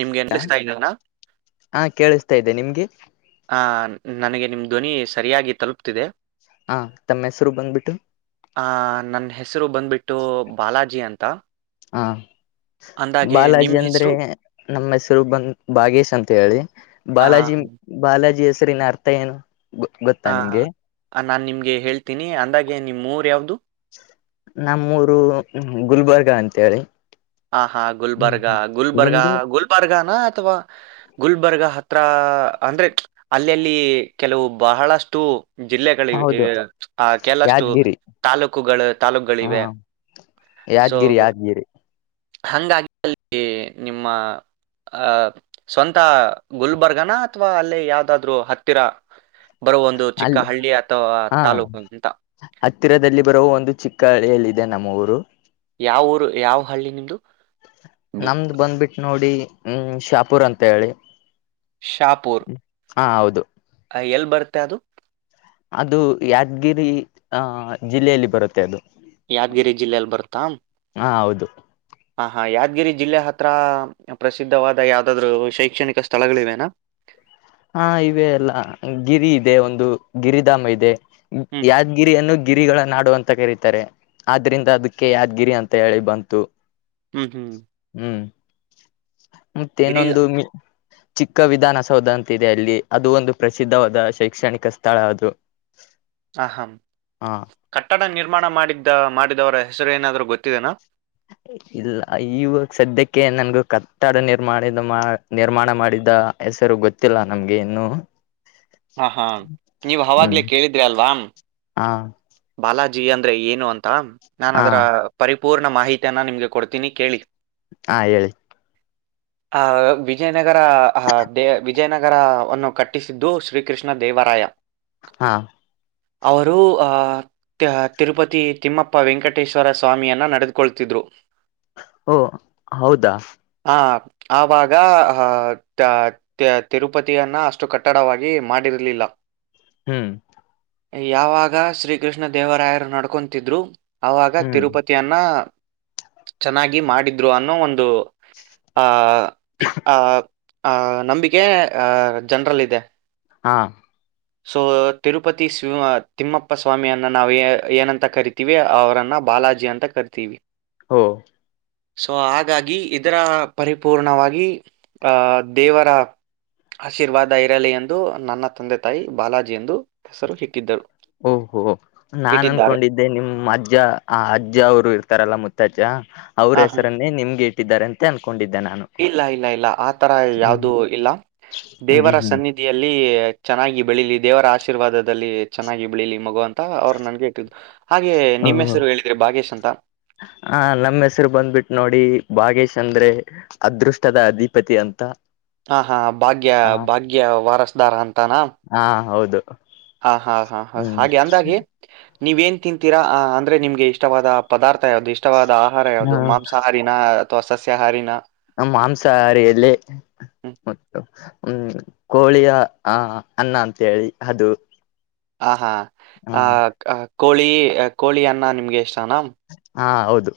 ನಿಮ್ಗೆ ಎನ್ಲಿಸ್ತಾಲ್ಲನಾ ಹಾ ಕೇಳಿಸ್ತಾ ಇದೆ ನಿಮ್ಗೆ ಆ ನನಗೆ ನಿಮ್ದ ಧ್ವನಿ ಸರಿಯಾಗಿ ತಲುಪ್ತಿದೆ ಹ ತಮ್ಮ ಹೆಸರು ಬಂದ್ಬಿಟ್ಟು ಆ ನನ್ನ ಹೆಸರು ಬಂದ್ಬಿಟ್ಟು ಬಾಲಾಜಿ ಅಂತ ಹಾ ಅಂದಾಗೆ ಬಾಲಾಜಿ ನಿಮ್ ಅಂದ್ರೆ ಹೆಸರು ನಮ್ಮ ಹೆಸರು ಬಂದ ಭಾಗೇಶ್ ಅಂತ ಹೇಳಿ ಆ ಬಾಲಾಜಿ ಬಾಲಾಜಿ ಹೆಸ ರಿನ್ನ ಅರ್ಥ ಏನು ಗೊ ಗೊತ್ತಾ ನಿಮ್ಗೆ ನಾನು ನಿಮಗೆ ಹೇಳ್ತೀನಿ ಅಂದಾಗೆ ನಿಮ್ಮ ಮೂರು ಯಾವು್ದದು ನಮ್ಮೂರು ಗುಲ್ಬರ್ಗ್ ಈಗ ಅಂತೇಳಿ ಹಾ ಹಾ ಗುಲ್ಬರ್ಗಾ ಗುಲ್ಬರ್ಗಾ ನಿಮ್ದು ಗುಲ್ಬರ್ಗ ನ ಅಥವಾ ಗುಲ್ಬರ್ಗ ಹತ್ರ ಅಂದ್ರೆ ಅಲ್ಲಲ್ಲಿ ಕೆಲವು ಬಹಳಷ್ಟು ಜಿಲ್ಲೆಗಳಿವೆ ಹೌದು ಆ ಕೆಲಷ್ಟು ಯಾದಗಿರಿ ತಾಲೂಕುಗಳು ಹಾ ತಾಲೂಕುಗಳಿವೆ ಸೊ ಯಾದಗಿರಿ ಯಾದಗಿರಿ ಹಂಗಾಗಿ ಅಲ್ಲಿ ನಿಮ್ಮ ಅಹ್ ಸ್ವಂತ ಗುಲ್ಬರ್ಗನ ಅಥವಾ ಅಲ್ಲೇ ಯಾವ್ದಾದ್ರು ಹತ್ತಿರ ಬರೋ ಒಂದು ಚಿಕ್ಕ ಅಲ್ಲಿ ಹಳ್ಳಿ ಅಥವಾ ಹಾ ತಾಲೂಕು ಅಂತ ಹತ್ತಿರದಲ್ಲಿ ಬರುವ ಒಂದು ಚಿಕ್ಕ ಹಳಿಯಲ್ಲಿದೆ ಇದೆ ನಮ್ಮ ಊರು ಯಾವ ಊರು ಯಾವ ಹಳ್ಳಿ ನಿಮ್ದು ನಮ್ದು ಬಂದ್ಬಿಟ್ಟು ನೋಡಿ ಹ್ಮ್ ಶಾಪುರ್ ಅಂತ ಹೇಳಿ ಶಾಪುರ್ ಹಾ ಹೌದು ಎಲ್ಲಿ ಬರುತ್ತೆ ಅದು ಅದು ಯಾದಗಿರಿ ಅಹ ಜಿಲ್ಲೆಯಲ್ಲಿ ಬರುತ್ತೆ ಅದು ಯಾದಗಿರಿ ಜಿಲ್ಲೆೆಯಲ್ಲಿ ಬರ್ತಂ ಹಾ ಹೌದು ಹ ಹಾ ಯಾದಗಿರಿ ಜಿಲ್ಲೆ ಹತ್ರ ಪ್ರಸಿದ್ಧವಾದ ಯಾವ್ದಾದ್ರು ಶೈಕ್ಷಣಿಕ ಸ್ಥಳಗಳಿವೆನಾ ಹಾ ಇವೆ ಎಲ್ಲ ಗಿರಿ ಇದೆ ಒಂದು ಗಿರಿಧಾಮ ಇದೆ ಹ್ಮ್ ಯಾದ್ಗಿರಿ ಅನ್ನು ಗಿರಿಗಳ ನಾಡು ಅಂತ ಕರತಾರೆ ಆದ್ರಿಂದ ಅದಕ್ಕೆ ಯಾದ್ಗಿರಿ ಅಂತ ಹೇಳಿ ಬಂತು ಹ್ಮ್ ಹ್ಮ್ ಹ್ಮ್ ಗಿರಿ ಮತ್ತೇನೊಂದು ಮ ಚಿಕ್ಕ ವಿಧಾನಸೌಧ ಅಂತ ದೆ ಅಲ್ಲಿ ಅದು ಒಂದು ಪ್ರಸಿದ್ಧವಾದ ಶೈಕ್ಷಣಿಕ ಸ್ಥಳ ಅದು ಆ ಹ ಹಾ ಕಟ್ಟಡ ನಿರ್ಮಾಣ ಮಾಡಿದ್ದ ಮಾಡಿದವ್ರೆ ಹೆಸರು ಏನಾದ್ರು ಗೊತ್ತಿದೆನಾ ಇಲ್ಲ ಇವಾಗ ಸದ್ಯಕ್ಕೆ ನಂಗೂ ಕಟ್ಟಡ ನಿರ್ಮಾಣಿದ ಮಾ ನಿರ್ಮಾಣ ಮಾಡಿದ ಹೆಸರು ಗೊತ್ತಿಲ್ಲ ನಮ್ಗೆ ಇನ್ನು ಹಾ ಹಾ ನೀವ್ ಹ್ಮ್ ಹಾವಾಗ್ಲೆೇ ಕೇಳಿದ್ರಿ ಅಲ್ವಾ ಹಾ ಬಾಲಾಜಿ ಅಂದ್ರೆ ಏನು ಅಂತ ತ ನನ್ ಹಾ ಅದರ ಪರಿ ಪೂರ್ಣ ಮಾಹಿತಿಯನ್ನ ನಿಮಗೆ ಕೊಡ್ತೀನಿ ಕೇಳಿ ಹಾ ಹೇಳಿ ಆ ವಿಜಯನಗರ ಅ ಡೇ ವಿಜಯನಗರವನ್ನು ಕಟ್ಟಿಸಿದ್ದು ಶ್ರೀ ಕೃಷ್ಣ ದೇವರಾಯ ಹಾ ಅವರು ಅ ತಿರುಪತಿ ತಿಮ್ಮಪ್ಪ ವೆಂಕಟೇಶ್ವರ ಸ್ವಾಮಿಯನ್ನ ನಡೆದುಕೊಳ್ತಿದ್ರು ಓ ಹೌದಾ ಅವಾಗ ಹಾ ಟ ತ್ಯಾ ತಿರುಪತಿಯನ್ನ ಅಷ್ಟು ಕಟ್ಟಡವಾಗಿ ಮಾಡಿ ಡಿರಲಿಲ್ಲ ಹ್ಮ್ಮ್ ಯಾವಾಗ ಶ್ರೀ ಕೃಷ್ಣ ದೇವರಾಯರು ನಡ್ಕೊಂತಿದ್ರು ಅವಾಗ ಹ್ಮ್ ತಿರುಪತಿಯನ್ನ ಚೆನ್ನಾಗಿ ಮಾಡಿದ್ರು ಅನ್ನೋ ಒಂದು ಆ ಆ ಆ ನಂಬಿಕೆ ಆ ಜನರಲ್ ಇದೆ ಹಾ ಸೊ ತಿರುಪತಿ ಸ್ ತಿಮ್ಮಪ್ಪ ಸ್ವಾಮಿಯನ್ನ ನಾವು ಏ ಏನಂತ ಕರಿತೀವಿ ಅವರನ್ನ ಬಾಲಾಜಿ ಅಂತ ಕರಿತೀವಿ ಹೋ ಸೊ ಹಾಗಾಗಿ ಇದರ ಪರಿಪೂರ್ಣವಾಗಿ ಆ ದೇವರ ಆಶೀರ್ವಾದ ಇರಲಿ ಅಂತ ಎಂದು ನನ್ನ ತಂದೆ ತಾಯಿ ಬಾಲಾಜಿ ಎಂದು ಹೆಸರು ಇಟ್ಟಿದ್ದರು ಓಹೋ ನಾನ್ ಇಟ್ಟಿದ್ದಾರೆ ಅನ್ಕೊಂಡಿದ್ದೆ ನಿಮ್ ಅಜ್ಜ ಆ ಅಜ್ಜ ಅವರು ಇರ್ತಾರಲ್ಲ ಮುತ್ತಜ್ಜ ಅವ್ರ ಹ ಹ ಹೆಸರನ್ನೇ ನಿಮ್ಗೆ ಇ ಟ್ಟಿದಾರೆ ಅಂತ ಅಂದ್ಕೊ ಇಲ್ಲ ಇಲ್ಲ ಇಲ್ಲ ಆತರ ಹ್ಮ್ ಯಾವುದು ಇಲ್ಲ ಹ್ಮ್ ದೇವರ ಹ್ಮ್ ಸನ್ನಿಧಿಯಲ್ಲಿ ಚೆನ್ನಾಗಿ ಬೆಳೀಲಿ ದೇವರ ಆಶೀರ್ವಾದದಲ್ಲಿ ಚೆನ್ನಾಗಿ ಬೆಳೀಲಿ ಮಗುವ ತ ಅವ್ರು ನನ್ಗೆ ಇಟ್ಟಿದ್ರೂ ಹಾಗೆ ಓ ನಿಮ್ಮ ಹೆಸರು ಹೇಳ್ರಿ ಭಾಗೇಶ್ ಅಂತ ಆ ನಮ್ಮ ಹೆಸರು ಬಂದ್ಬಿಟ್ಟು ನೋಡಿ ಭಾಗೇಶ್ ಅಂದ್ರೆ ಅದೃಷ್ಟದ ಅಧಿಪತಿ ಅಂತ ಆ ಹಾ ಭಾಗ್ಯ ಹ ಭಾಗ್ಯ ವಾರಸ್ ಧಾರ ಅಂತ್ ತಾನ ಹಾ ಹೌದು ಹ ಹಾ ಹಾ ಹ ಹ್ಮ್ ಹಾಗೆ ಅಂದಾಗೆ ನೀವ ಏನ್ ತಿಂತೀರಾ ಅಂದ್ರೆ ನಿಮ್ಗೆ ಇಷ್ಟವಾದ ಪದಾರ್ಥ ಯ್ದದು ಇಷ್ಟವಾದ ಆಹಾರ ಯಾವುದು ಮಾಂಸಾಹಾರಿನ ತವಾ ಸಸ್ಯಹಾರಿನ ನಮ್ಮ ಮಾಂಸಾಹಾರಿಯಲ್ಲಿ ಹ್ಮ್. ಮತ್ತು ಹ್ಮ್ ಕೋಳಿಯ ಆ ಅನ್ನ ಅಂತೇಳಿ ಅದು ಹ ಹಾ ಹ ಆ ಕೋಳಿ ಕೋಳಿ ಅನ್ನ ನಿಮ್ಗೆ ಇಷ್ಟನಾ ಹಾ ಹೌದು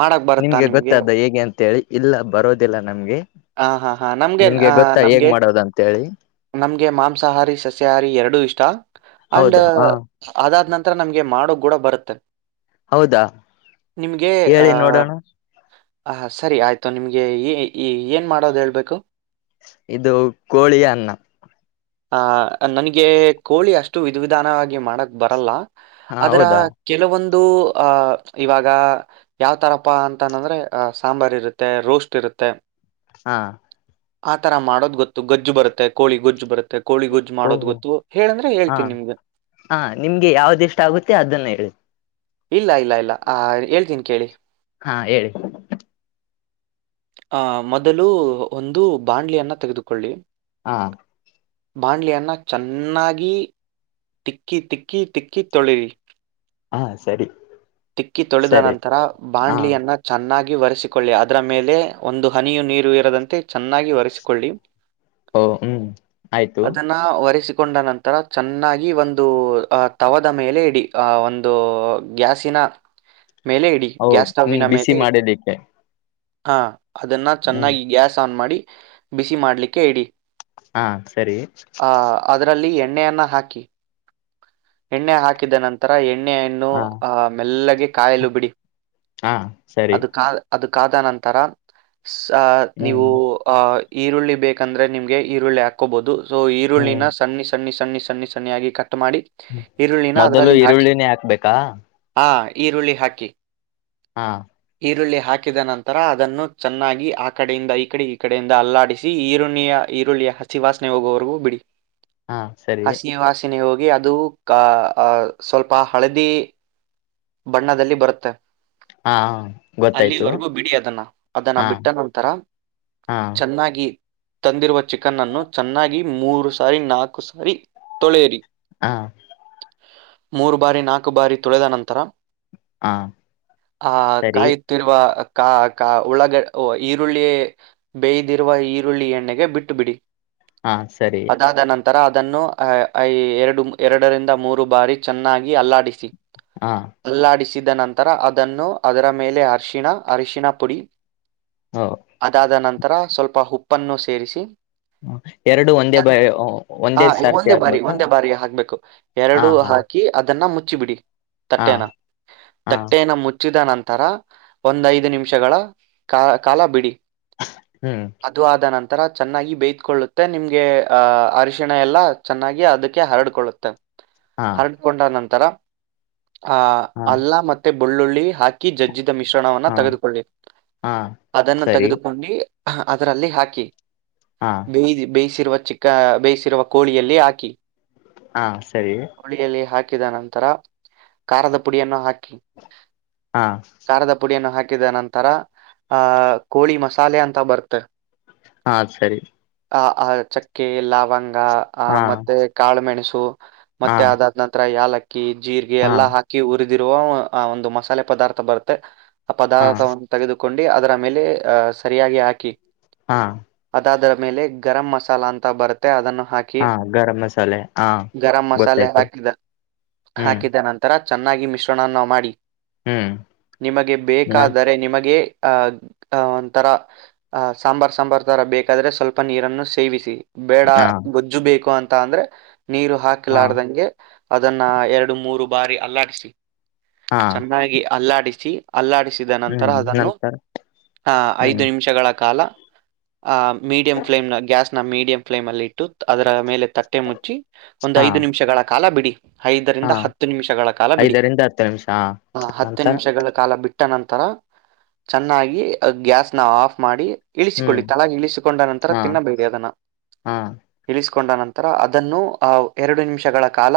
ಮಾಡಕ್ ಬರುತ್ತಾ ನಿಮ್ಗೆ ಗೊತ್ತಾದ ಹೇಗೆ ಅಂತೇಳಿ ಇಲ್ಲ ಬರೋದಿಲ್ಲ ನಮ್ಗೆ ಹ ಹಾ ಹಾ ನಮ್ಗೆ ನಿಮ್ಗೆ ಅ ಗೊತ್ತಾ ಹೇಗ್ ನಮ್ಗೆ ಮಾಡೋದು ಅಂತೇಳಿ ನಮ್ಗೆ ಮಾಂಸಾಹಾರಿ ಸಸ್ಯಾಹಾರಿ ಎರಡೂ ಇಷ್ಟ ಅಂಡ್ ಹೌದಾ ಹ ಅದಾದ್ ನಂತರ ನಮ್ಗೆ ಮಾಡ ಕೂಡ ಬರುತ್ತೆ ಹೌದಾ ಹೇಳಿ ನೋಡೋಣ ಹ ಸರಿ ಆಯ್ತು ನಿಮ್ಗೆ ಈ ಈ ಏನ್ ಮಾಡೋದು ಹೇಳ್ಬೇಕು ಇದು ಕೋಳಿ ಅನ್ನ ಆ ನನಗೆ ಕೋಳಿ ಅಷ್ಟು ವಿಧ ವಿಧಾನವಾಗಿ ಮಾಡಕ್ ಬರಲ್ಲ ಹಾ ಅದರ ಹೌದಾ ಕೆಲವೊಂದು ಇದು ಅಹ ಇವಾಗ ಯಾವ್ತರಪ್ಪ ಅಂತಂದ್ರೆ ಸಾಂಬಾರ್ ಇರುತ್ತೆ ರೋಸ್ಟ್ ಇರುತ್ತೆ ಹಾ ಆ ತರ ಮಾಡೋದ್ ಗೊತ್ತು ಗಜ್ಜು ಬರುತ್ತೆ ಕೋಳಿ ಗೊಜ್ಜು ಬರುತ್ತೆ ಕೋಳಿ ಗೊಜ್ಜು ಮಾಡೋದ್ ಓಹೋ ಗೊತ್ತು ಹೇಳಂದ್ರೆ ಹಾ ಹೇಳ್ತೀನಿ ನಿಮ್ಗೆ ಹಾ ನಿಮ್ಗೆ ಯಾವ್ದಿಷ್ಟ ಆಗುತ್ತೆ ಅದನ್ನ ಹೇಳಿ ಇಲ್ಲ ಇಲ್ಲ ಇಲ್ಲ ಆ ಹೇಳ್ತೀನಿ ಕೇಳಿ ಹಾ ಹೇಳಿ ಆಹ ಮೊದಲು ಒಂದು ಬಾಂಡ್ಲಿಯನ್ನ ತೆಗೆದುಕೊಳ್ಳಿ ಹಾ ಬಾಂಡ್ಲಿಯನ್ನ ಚೆನ್ನಾಗಿ ಟಿಕ್ಕಿ ತಿಕ್ಕಿ ತಿಕ್ಕಿ ತೊಳಿರಿ ಹಾ ಸರಿ ತಿಕ್ಕಿ ತೊಳೆದ ಸರಿ ನಂತರ ಹಾ ಬಾಂಡ್ಲಿಯನ್ನ ಚೆನ್ನಾಗಿ ಒರೆಸಿಕೊಳ್ಳಿ ಅದರ ಮೇಲೆ ಒಂದು ಹನಿಯು ನೀರು ಇರದಂತೆ ಚೆನ್ನಾಗಿ ಒರೆಸಿಕೊಳ್ಳಿ ಓ ಹ್ಮ್ ಆಯ್ತು ಅದನ್ನ ಒರೆಸ ಕೊಂಡ ನಂತರ ಚೆನ್ನಾಗಿ ಒಂದು ತವದ ಮೇಲೆ ಇಡಿ ಆ ಒಂದು ಗ್ಯಾಸಿನ ಮೇಲೆ ಇಡಿ ಹೋ ಗ್ಯಾಸ್ ಹ್ಮ್ ಸ್ಟವ್ವಿನ ಬಿಸಿ ಮೇಲೆ ಇಡಿ ಮಾಡಲಿಕ್ಕೆ ಹಾ ಅದನ್ನು ಹ್ಮ್ ಚೆನ್ನಾಗಿ ಗ್ಯಾಸ್ ಆನ್ ಮಾಡಿ ಬಿಸಿ ಮಾಡ್ಲಿಕ್ಕೆ ಇಡಿ ಹಾ ಸರಿ ಹ ಅದ್ರಲ್ಲಿ ಎ ಎಣ್ಣೆಯನ್ನ ಹಾಕಿ ಎಣ್ಣೆ ಹಾಕಿದ ನಂತರ ಎ ಎಣ್ಣಣನ್ನು ಹಾ ಆ್ ಮೆಲ್ಲಗೆ ಕಾಯಲು ಬಿಡಿ ಹಾ ಸರಿ ಅದು ಕಾ ಅದು ಕಾದ ನಂತರ ನೀವು ಹ್ಮ್ ಆ ಈರುಳ್ಳಿ ಬೇಕಂದ್ರೆ ನಿಮ್ಗೆ ಈರುಳ್ಳಿ ಹಾಕೋಬಹುದು ಸ ಈರುಳ್ಳಿನ ಹ್ಮ್ ಸನ್ನ್ಣಿ ಸನ್ನಿ ಸನ್ನಿಸ ಸನ್ನ ಾಗಿ ಕ ಮೊದಲು ಈರುಳ್ಳಿನೇ ಹಾಕ್ಬೇಕಾ ಹಾ ಈರುಳ್ಳಿ ಹಾಕಿ ಹಾ ಈರುಳ್ಳಿ ಹಾಕಿದ ನಂತರ ಅದನ್ನು ಚೆನ್ನಾಗಿ ಆ ಕಡೆಯಿಂದ ಈ ಕಡೆ ಈ ಕಡೆಯಿಂದ ಅಲ್ಲಾಡಿಸಿ ಈರುಳ್ಳಿಯ ಈರುಳ್ಳಿಯ ಹಸಿವಾಸನೆ ಹೋಗುವವರೆಗೂ ಬಿಡಿ ಹಾ ಸರಿ ಾಸಿನಿಗೆ ಹೋಗಿ ಅದು ಸ್ವಲ್ಪ ಹಳದಿ ಬಣ್ಣದಲ್ಲಿ ಬರುತ್ತೆ ಹಾ ಗೊತ್ತಾಯ್ತು ಅಲ್ಲಿವರೆಗೂ ಬಿಡಿ ಅದನ್ನ ಅದನ್ನ ಹಾ ಬಿಟ್ಟ ನಂತರ ಹಾ ಚೆನ್ನಾಗಿ ತಂದಿರುವ ಚಿಕನ್ ಅನ್ನು ಚೆನ್ನಾಗಿ ಮೂರು ಸಾರಿ ನಾಲ್ಕು ಸಾರಿ ತೊಳೆಯರಿ ಹಾ ಮೂರು ಬಾರಿ ನಾಲ್ಕು ಬಾರಿ ತುಳೆದ ನಂತರ ಹಾ ಆ ಸರಿ ಕಾಯುತ್ತಿರುವ ಕಾ ಕ ಒಳಗ ಈರುಳ್ಳಿ ಬೇಯ್ದಿರುವ ಈರುಳ್ಳಿ ಎಣ್ಣೆಗೆ ಬಿಟ್ಟು ಬಿಡಿ ಹಾ ಸರಿ ಅದಾದ ನಂತರ ಅದನ್ನು ಎರಡು ಎರಡರಿಂದ ಮೂರು ಬಾರಿ ಚೆನ್ನಾಗಿ ಅಲ್ಲಾಡಿಸಿ ಹಾ ಅಲ್ಲಾಡಿಸಿದ ನಂತರ ಅದನ್ನು ಅದರ ಮೇಲೆ ಅರಿಶಣ ಅರಿಶಣ ಪುಡಿ ಹ ಅದದ ನಂತರ ತರ ಸ್ವಲ್ಪ ಉುಪ್ಪನ್ನು ಸೇರಿಸಿ ಎರಡು ಒಂದೇ ಬ ಹ ಸಾರ್ತಿ ಒಂದೇ ಬಾರಿ ಆಗ್ಬೇಕಾ ಒಂದೇ ಬಾರಿ ಹಾಕ್ಬೇಕು ಹಾ ಎರಡು ಹಾ ಹಾಕಿ ಅದನ್ನ ಮುಚ್ಚ ಹಚ್ಚು ಬಿಿಡಿ ಹಾ ಕಟ್ಟೆನಾ ಹಾ ತಟ್ಟೇನ ಮುಚ್ಚಿದ ನಂತ ನಂತರ ಒಂದ್ ಐದು ನಿಮಿಷಗಳ ಕ ಕಾಲ ಬಿಡಿ ಹ್ಮ್ ಅದು ಆದ ನಂತ ಆಥರ ಚೆನ್ನಾಗಿ ಬೇಯ್ದಕೊಳ್ಳುತ್ತೆ ನಿಮಗೆ ಅರಿಶಿಣ ಎಲ್ಲ ಚೆನ್ನಾಗಿ ಅದಕ್ಕೆ ಹರಡ್ಕೊಳ್ಳುತ್ತೆ ಹಾ ಹರಡ್ಕೊಂಡ ನಂತ ತರ ಆ ಹಾ ಅಲ್ಲ ಮತ್ತೆ ಬೆುಳ್ಳುಳ್ಳಿ ಹಾಕಿ ಹಾಕಿ ಜಜ್ಜಿದ ಮಿಶ್ರಣವನ್ನ ಹಾ ತೆಗೆದುಕೊಳ್ಳಿ ಹಾ ಅದನ್ನು ಸರಿ ತೆಗೆದುಕೊಂಡು ಹ ಅದರಲ್ಲಿ ಹಾಕಿ ಹಾ ಬೇ ಬೇ ರುವ ಚಿಕ್ಕ ಬೇಯಿಸಿಿರುವ ಕೋಳಿಯಲ್ಲಿ ಹಾಕಿ ಹಾ ಸರಿ ಿದ ನಂತರ ಕಾರದ ಪುಡಿಯನ್ನು ಹಾಕಿ ಹಾ ಖಾರದ ಪುಡಿಯನ್ನು ಹಾಕಿ ಹ ನಂತರ ಅಹ ಕೋಳಿ ಮಸಾಲೆ ಅಂತ ಬರ್ತ ಹಾ ಸರಿ ಚಕ್ಕೆ ಲಾವಂಗ್ ಹಾ ಮತ್ತೆ ಕಾಳು ಮೆಣಸು ಸ ಹಾ ಮತ್ತೆ ಅದಾದ್ ನಂತರ ಯಾಲ ಜೀರಿಗೆ ಹಾ ಎಲ್ಲ ಹಾಕಿ ಉರಿದಿರುವ ಆ ಒಂದು ಮಸಾಲೆ ಪದಾರ್ಥ ಬರುತ್ತೆ ಆ ಹಾ ಪದಾರ್ಥವನ್ನು ತೆಗೆದುಕೊಂಡು ಅದರ ಆಮೇಲೆ ಅ ಸರಿಯಾಗಿ ಹಾಕಿ ಹಾ ಅದದರ ಮೇಲೆ ಗರಂ್ ಮಸಾಲಾ ಅಂತ ಬರುತ್ತೆ ಅದನ್ನು ಹಾಕಿ ಹಾ ಗರಂ ಮಸಾಲೆ ಹಾ ಗರಂ ಮಸಾಲೆ ಗೊತ್ತಾಯ್ತು ಹಾಕಿದ ಹ್ಮ್ ಹಾಕಿದ ನಂತರ ಚೆನ್ನಾಗಿ ಮಿಶ್ರಣವನ್ನು ಮಾಡಿ ಹ್ಮ್ ನಿಮಗೆ ಬೇಕಾದರೆ ನಿಮಗೆ ಅಹ ಒಂಥರ ಸಾಂಬಾರ್ ಸಾಂಬಾರ್ ತರ ಬೇಕಾದ್ರೆ ಸ್ವಲ್ಪ ನೀರನ್ನು ಸೇವಿಸಿ ಬೇಡ ಹಾ ಗೊಜ್ಜು ಬೇಕು ಅಂತ ಅಂತ ಅಂದ್ರೆ ನೀರು ಹಾ ಹಾಕಲಾರ್ದಂಗೆ ಅದನ್ನ ಎರಡು ಮೂರು ಬಾರೆ ಅಲರ್ಿಸಿಿ ಹಾ ಚೆನ್ನಾಗಿ ಅಲ್ಲಾಡಿಸಿ ಅಲ್ಲ ಅ ನಂತರ ಹ್ಮ್ ಅದನ್ನು ನಂತರ ಹ ಐದು ಹ್ಮ್ ನಿಮಿಷಗಳ ಕಾಲ ಮೀಡಿಯಂ ಫ್ಲೇಮ್ನ ಗ್ಯಾಸ್ ಮೀಡಿಯಂ ಫ್ಲೇಮ್ಲ್ಲಿ ಇಟ್ಟು ಅದ ಮೇಲೆ ತಟ್ಟೆ ಮುಚ್ಚಿ ಒಂದ್ ಹಾ ಐದು ನಿಮಿಷಗಳ ಕಾಲ ಬಿಡಿ ಐದರಿಂದ ಹಾ ಹತ್ತು ನಿಮಿಷಗಳ ಕಾಲ ಬಿಡಿ ಐದರಿಂದ ಹತ್ತು ನಿಮಿಷ ನಂತರ ಅಲ್ಲ ಬಿಟ್ಟ ನಂತರ ಚೆನ್ನಾಗಿ ಗ್ಯಾಸ್ ನ ಆಫ್ ಮಾಡಿ ಹ್ಮ್ ಇಳಿಸಿಕೊಳ್ಳಿ ತಲಾಗಿ ಇಳಿಸಿಕೊಂಡ ನಂತರ ಹಾ ತಿನ್ನಬೇಡಿ ಅದನ್ನ ಹಾ ಇ ನಂತರ ಅದನ್ನು ಎರಡು ನಿಮಿಷಗಳ ಕಾಲ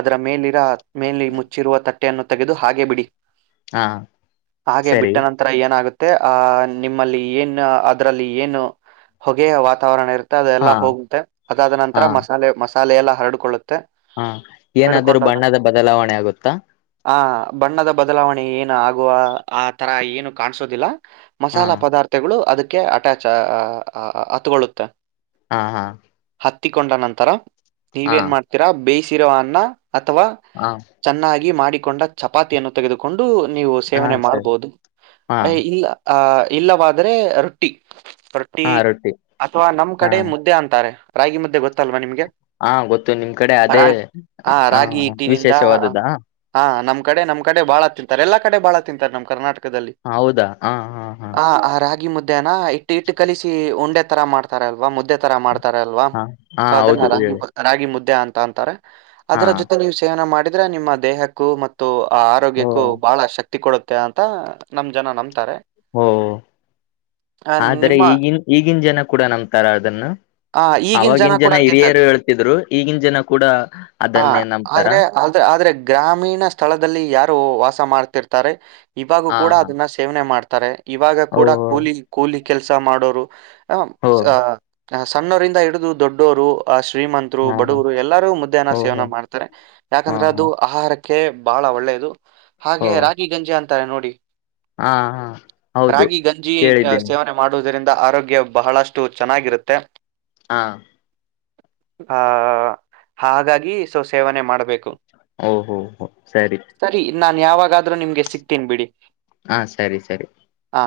ಅದರ ಮೇಲಿರ ಮೇನ್ಲಿ ಮುಚ್ಚಿರುವ ತಕ್ಕ ನ್ನು ತೆಗೆದು ಹಾಗೆ ಬಿಡಿ ಹಾ ಹಾಗೆ ಸರಿ ಬಿಟ್ಟ ನಂತರ ಏನಾಗುತ್ತೆ ಮತ್ತೆ ಆಹ ನಿಮ್ಮಲ್ಲಿ ಏನ್ ಅದರಲ್ಲಿ ಏನು ಹೊಗೆಯ ವಾತಾವರಣ ಇರುತ್ತೆ ಅದೆ ಹಾ ಎಲ್ಲಾ ಹೋಗುತ್ತೆ ಅದಾದ ನಂತರ ಮಸಾಲೆ ಮ ತಾಲೆ ಎಲ್ಲ ಹರಡಕೊಳ್ಳುತ್ತೆ ಹ ಏನಾದ್ರೂ ಬಣ್ಣದ ಬದಲಾವಣೆ ಆಗುತ್ತಾ ಆ ಬಣ್ಣದ ಬದಲಾವಣೆ ಏನು ಆಗುವ ಆ ತರ ಏನು ಕಾಣಸೋದಿಲ್ಲ ಹಾ ಮಸಾಲ ಪದಾರ್ಥಗಳು ಅದಕ್ಕೆ ಅಟ್ಯಾ ಹತ್ಕೊಳ್ಳುತ್ತೆ ಹಾ ಹಾ ಹತ್ತಿಕೊಂಡ ನಂತರ ನೀವ ಹಾ ಏನ್ ಮಾಡ್ತೀರಾ ಬೇಯಸ ಚರನ್ನ ಅಥವಾ ಹಾ ಚೆನ್ನಾಗಿ ಮಾಡಿ ಕೊಂಡ ಚಪಾತಿಯನ್ನು ತೆಗೆದುಕೊಂಡು ನೀವು ಹಾ ಸೇವನೆ ಸರಿ ಮಾಡ್ಬಹದು ಹಾ ಅ ಇಲ್ಲ ಆ ಇಲ್ಲವಾದರೆೆ ರೊಟ್ಟಿ ರೊಟ್ಟಿ ಅಥವಾ ನಮ್ ಹಾ ಕಡೆ ಮುದ್ದೆ ಅಂತಾರೆ ರಾಗಿ ಮ್ದೆ ಗೊತ್ತಲ್ವಾ ನಿಮ್ಗೆ ಹಾ ಗೊತ್ತು ನಿಮ್ ಕಡೆ ಅದೇ ಹ ವಿಶೇಷವಾದದಾ ಹ ನಮ್ಮ ಕಡೆ ನಮ್ ಕಡೆ ಬಾಳ ತಿಂತಾರೆ ಎಲ್ಲಾ ಕಡೆ ಬಾಳ ತಿಂತಾರೆ ನಮ್ಮ ಕರ್ನಾಟಕ ಹೌದಾ ಹಾ ಹಾ ಹಾ ಆ ಆ ರಾಗಿ ಮುದ್ದೆ ಇಟ್ಟು ಇಟ್ಟು ಕಲಿಸಿ ಉಂಡೆ ತರ ಮಾಡ್ತಾರಲ್ವಾ ಮುದ್ದೆ ತರ ಮಾಡ್ತಾರೆ ತರಲ್ವ ಹಾ ಹಾ ಸೊ ಅದನ್ನ ಹೌದು ರಾಗಿ ಹೇಳಿ ರಾಗಿ ಮುದ್ದೆ ದ ಅಂತ ಅಂತಾರೆ ಹಾ ಅದರ ಜೊತೆ ನೀವು ಮಾಡಿದ್ರೆ ನಿಮ್ಮ ದೇಹಕ್ಕೂ ಮತ್ತು ಆ ಓ ಆರೋಗ್ಯಕ್ಕೂ ಬಹಳ ಶಕ್ತಿ ಕೊಡುತ್ತೆ ಅಂತ ನಮ್ ಜನ ನಂಬ್ತಾರೆ ಓ ಆ ಆದ್ರೆ ನಿಮ್ಮ ಈಗಿನ್ ಈಗಿನ್ ಜನ ಕೂಡ ನಂಬುತಾರ ಅದನ್ನು ಆ ಈಗಿನ ಅವವಾಗಿನ್ ಕೂಡ ಜನ ತಿಂತಾರೆ ಹಿರಿಯರು ಹೇಳ್ತಿದ್ರು ಈಗಿನ್ ಜನ ಕೂಡ ಹ ಅದನ್ನೇ ನಂಬ್ತಾರ ಆದ್ರೆ ಆದ್ರ ಆದ್ರೆ ಗ್ರಾಮೀಣ ಸ್ಥಳದಲ್ಲಿ ಯಾರು ವಾ ಸ ಮಾಡ್ತಿರ್ತಾರೆ ಇವಾಗೂ ಹಾ ಕೂಡ ಅದನ್ನ ಸೇವನೆ ಮಾಡ್ತಾರೆ ತರೆ ಇವಾಗ ಕೂಡ ಓಹೋ ಕೂಲಿ ಕೂಲಿ ಕೆಲ್ಸ ಮಾಡೋರು ಹಂ ಹೋ ಸ ಸಣ್ಣವರಿಂದ ಹಿಡಿದು ದೊಡ್ಡವರು ಅಷ್ಟು ಶ್ರೀಮಂತರೂ ಹಾ ಹಾ ಬಡವರು ಎಲ್ಲರಿಗೂ ಮಧ್ಯಾಹ್ನ ಸಿ ಓಹೋ ಸೇವನೆ ಮಾಡ್ತಿರಾ ಹಾ ಯಾಕಂದ್ರೆ ಹಾ ಅದು ಆಹಾರಕ್ಕೆ ಕೆ ಬಹಳ ಒಳ್ಳೆಯದು ಹೋ ಹಾಗೆ ರಾಗಿ ಗಂಜಿ ಅಂತ ತಾ ನೋಡಿ ಹಾ ಹಾ ಹೌದು ರಾಗಿ ಗಂಜಿ ಆ, ಕೇಳಿದ್ದೀನಿ ಸೇವನೆ ಮಾಡುವುದರಿಂದ ಆರೋಗ್ಯ ಬಹಳಷ್ಟು ಚೆನ್ನಾಗಿರುತ್ತೆ ಹಾ ಹ ಹಾಗಾಗಿ ಸ ಸೇವನೆ ಮಾಡ್ಬೇಕು ಓಹೋ ಹೋ ಸರಿ ನಾನ್ ಯಾವಾಗಾದ್ರೂ ನಿಮ್ಗೆ ಸಿಗ್ತೀನಿ ಬಿಡಿ ಹಾ ಸರಿ ಸರಿ ಹಾ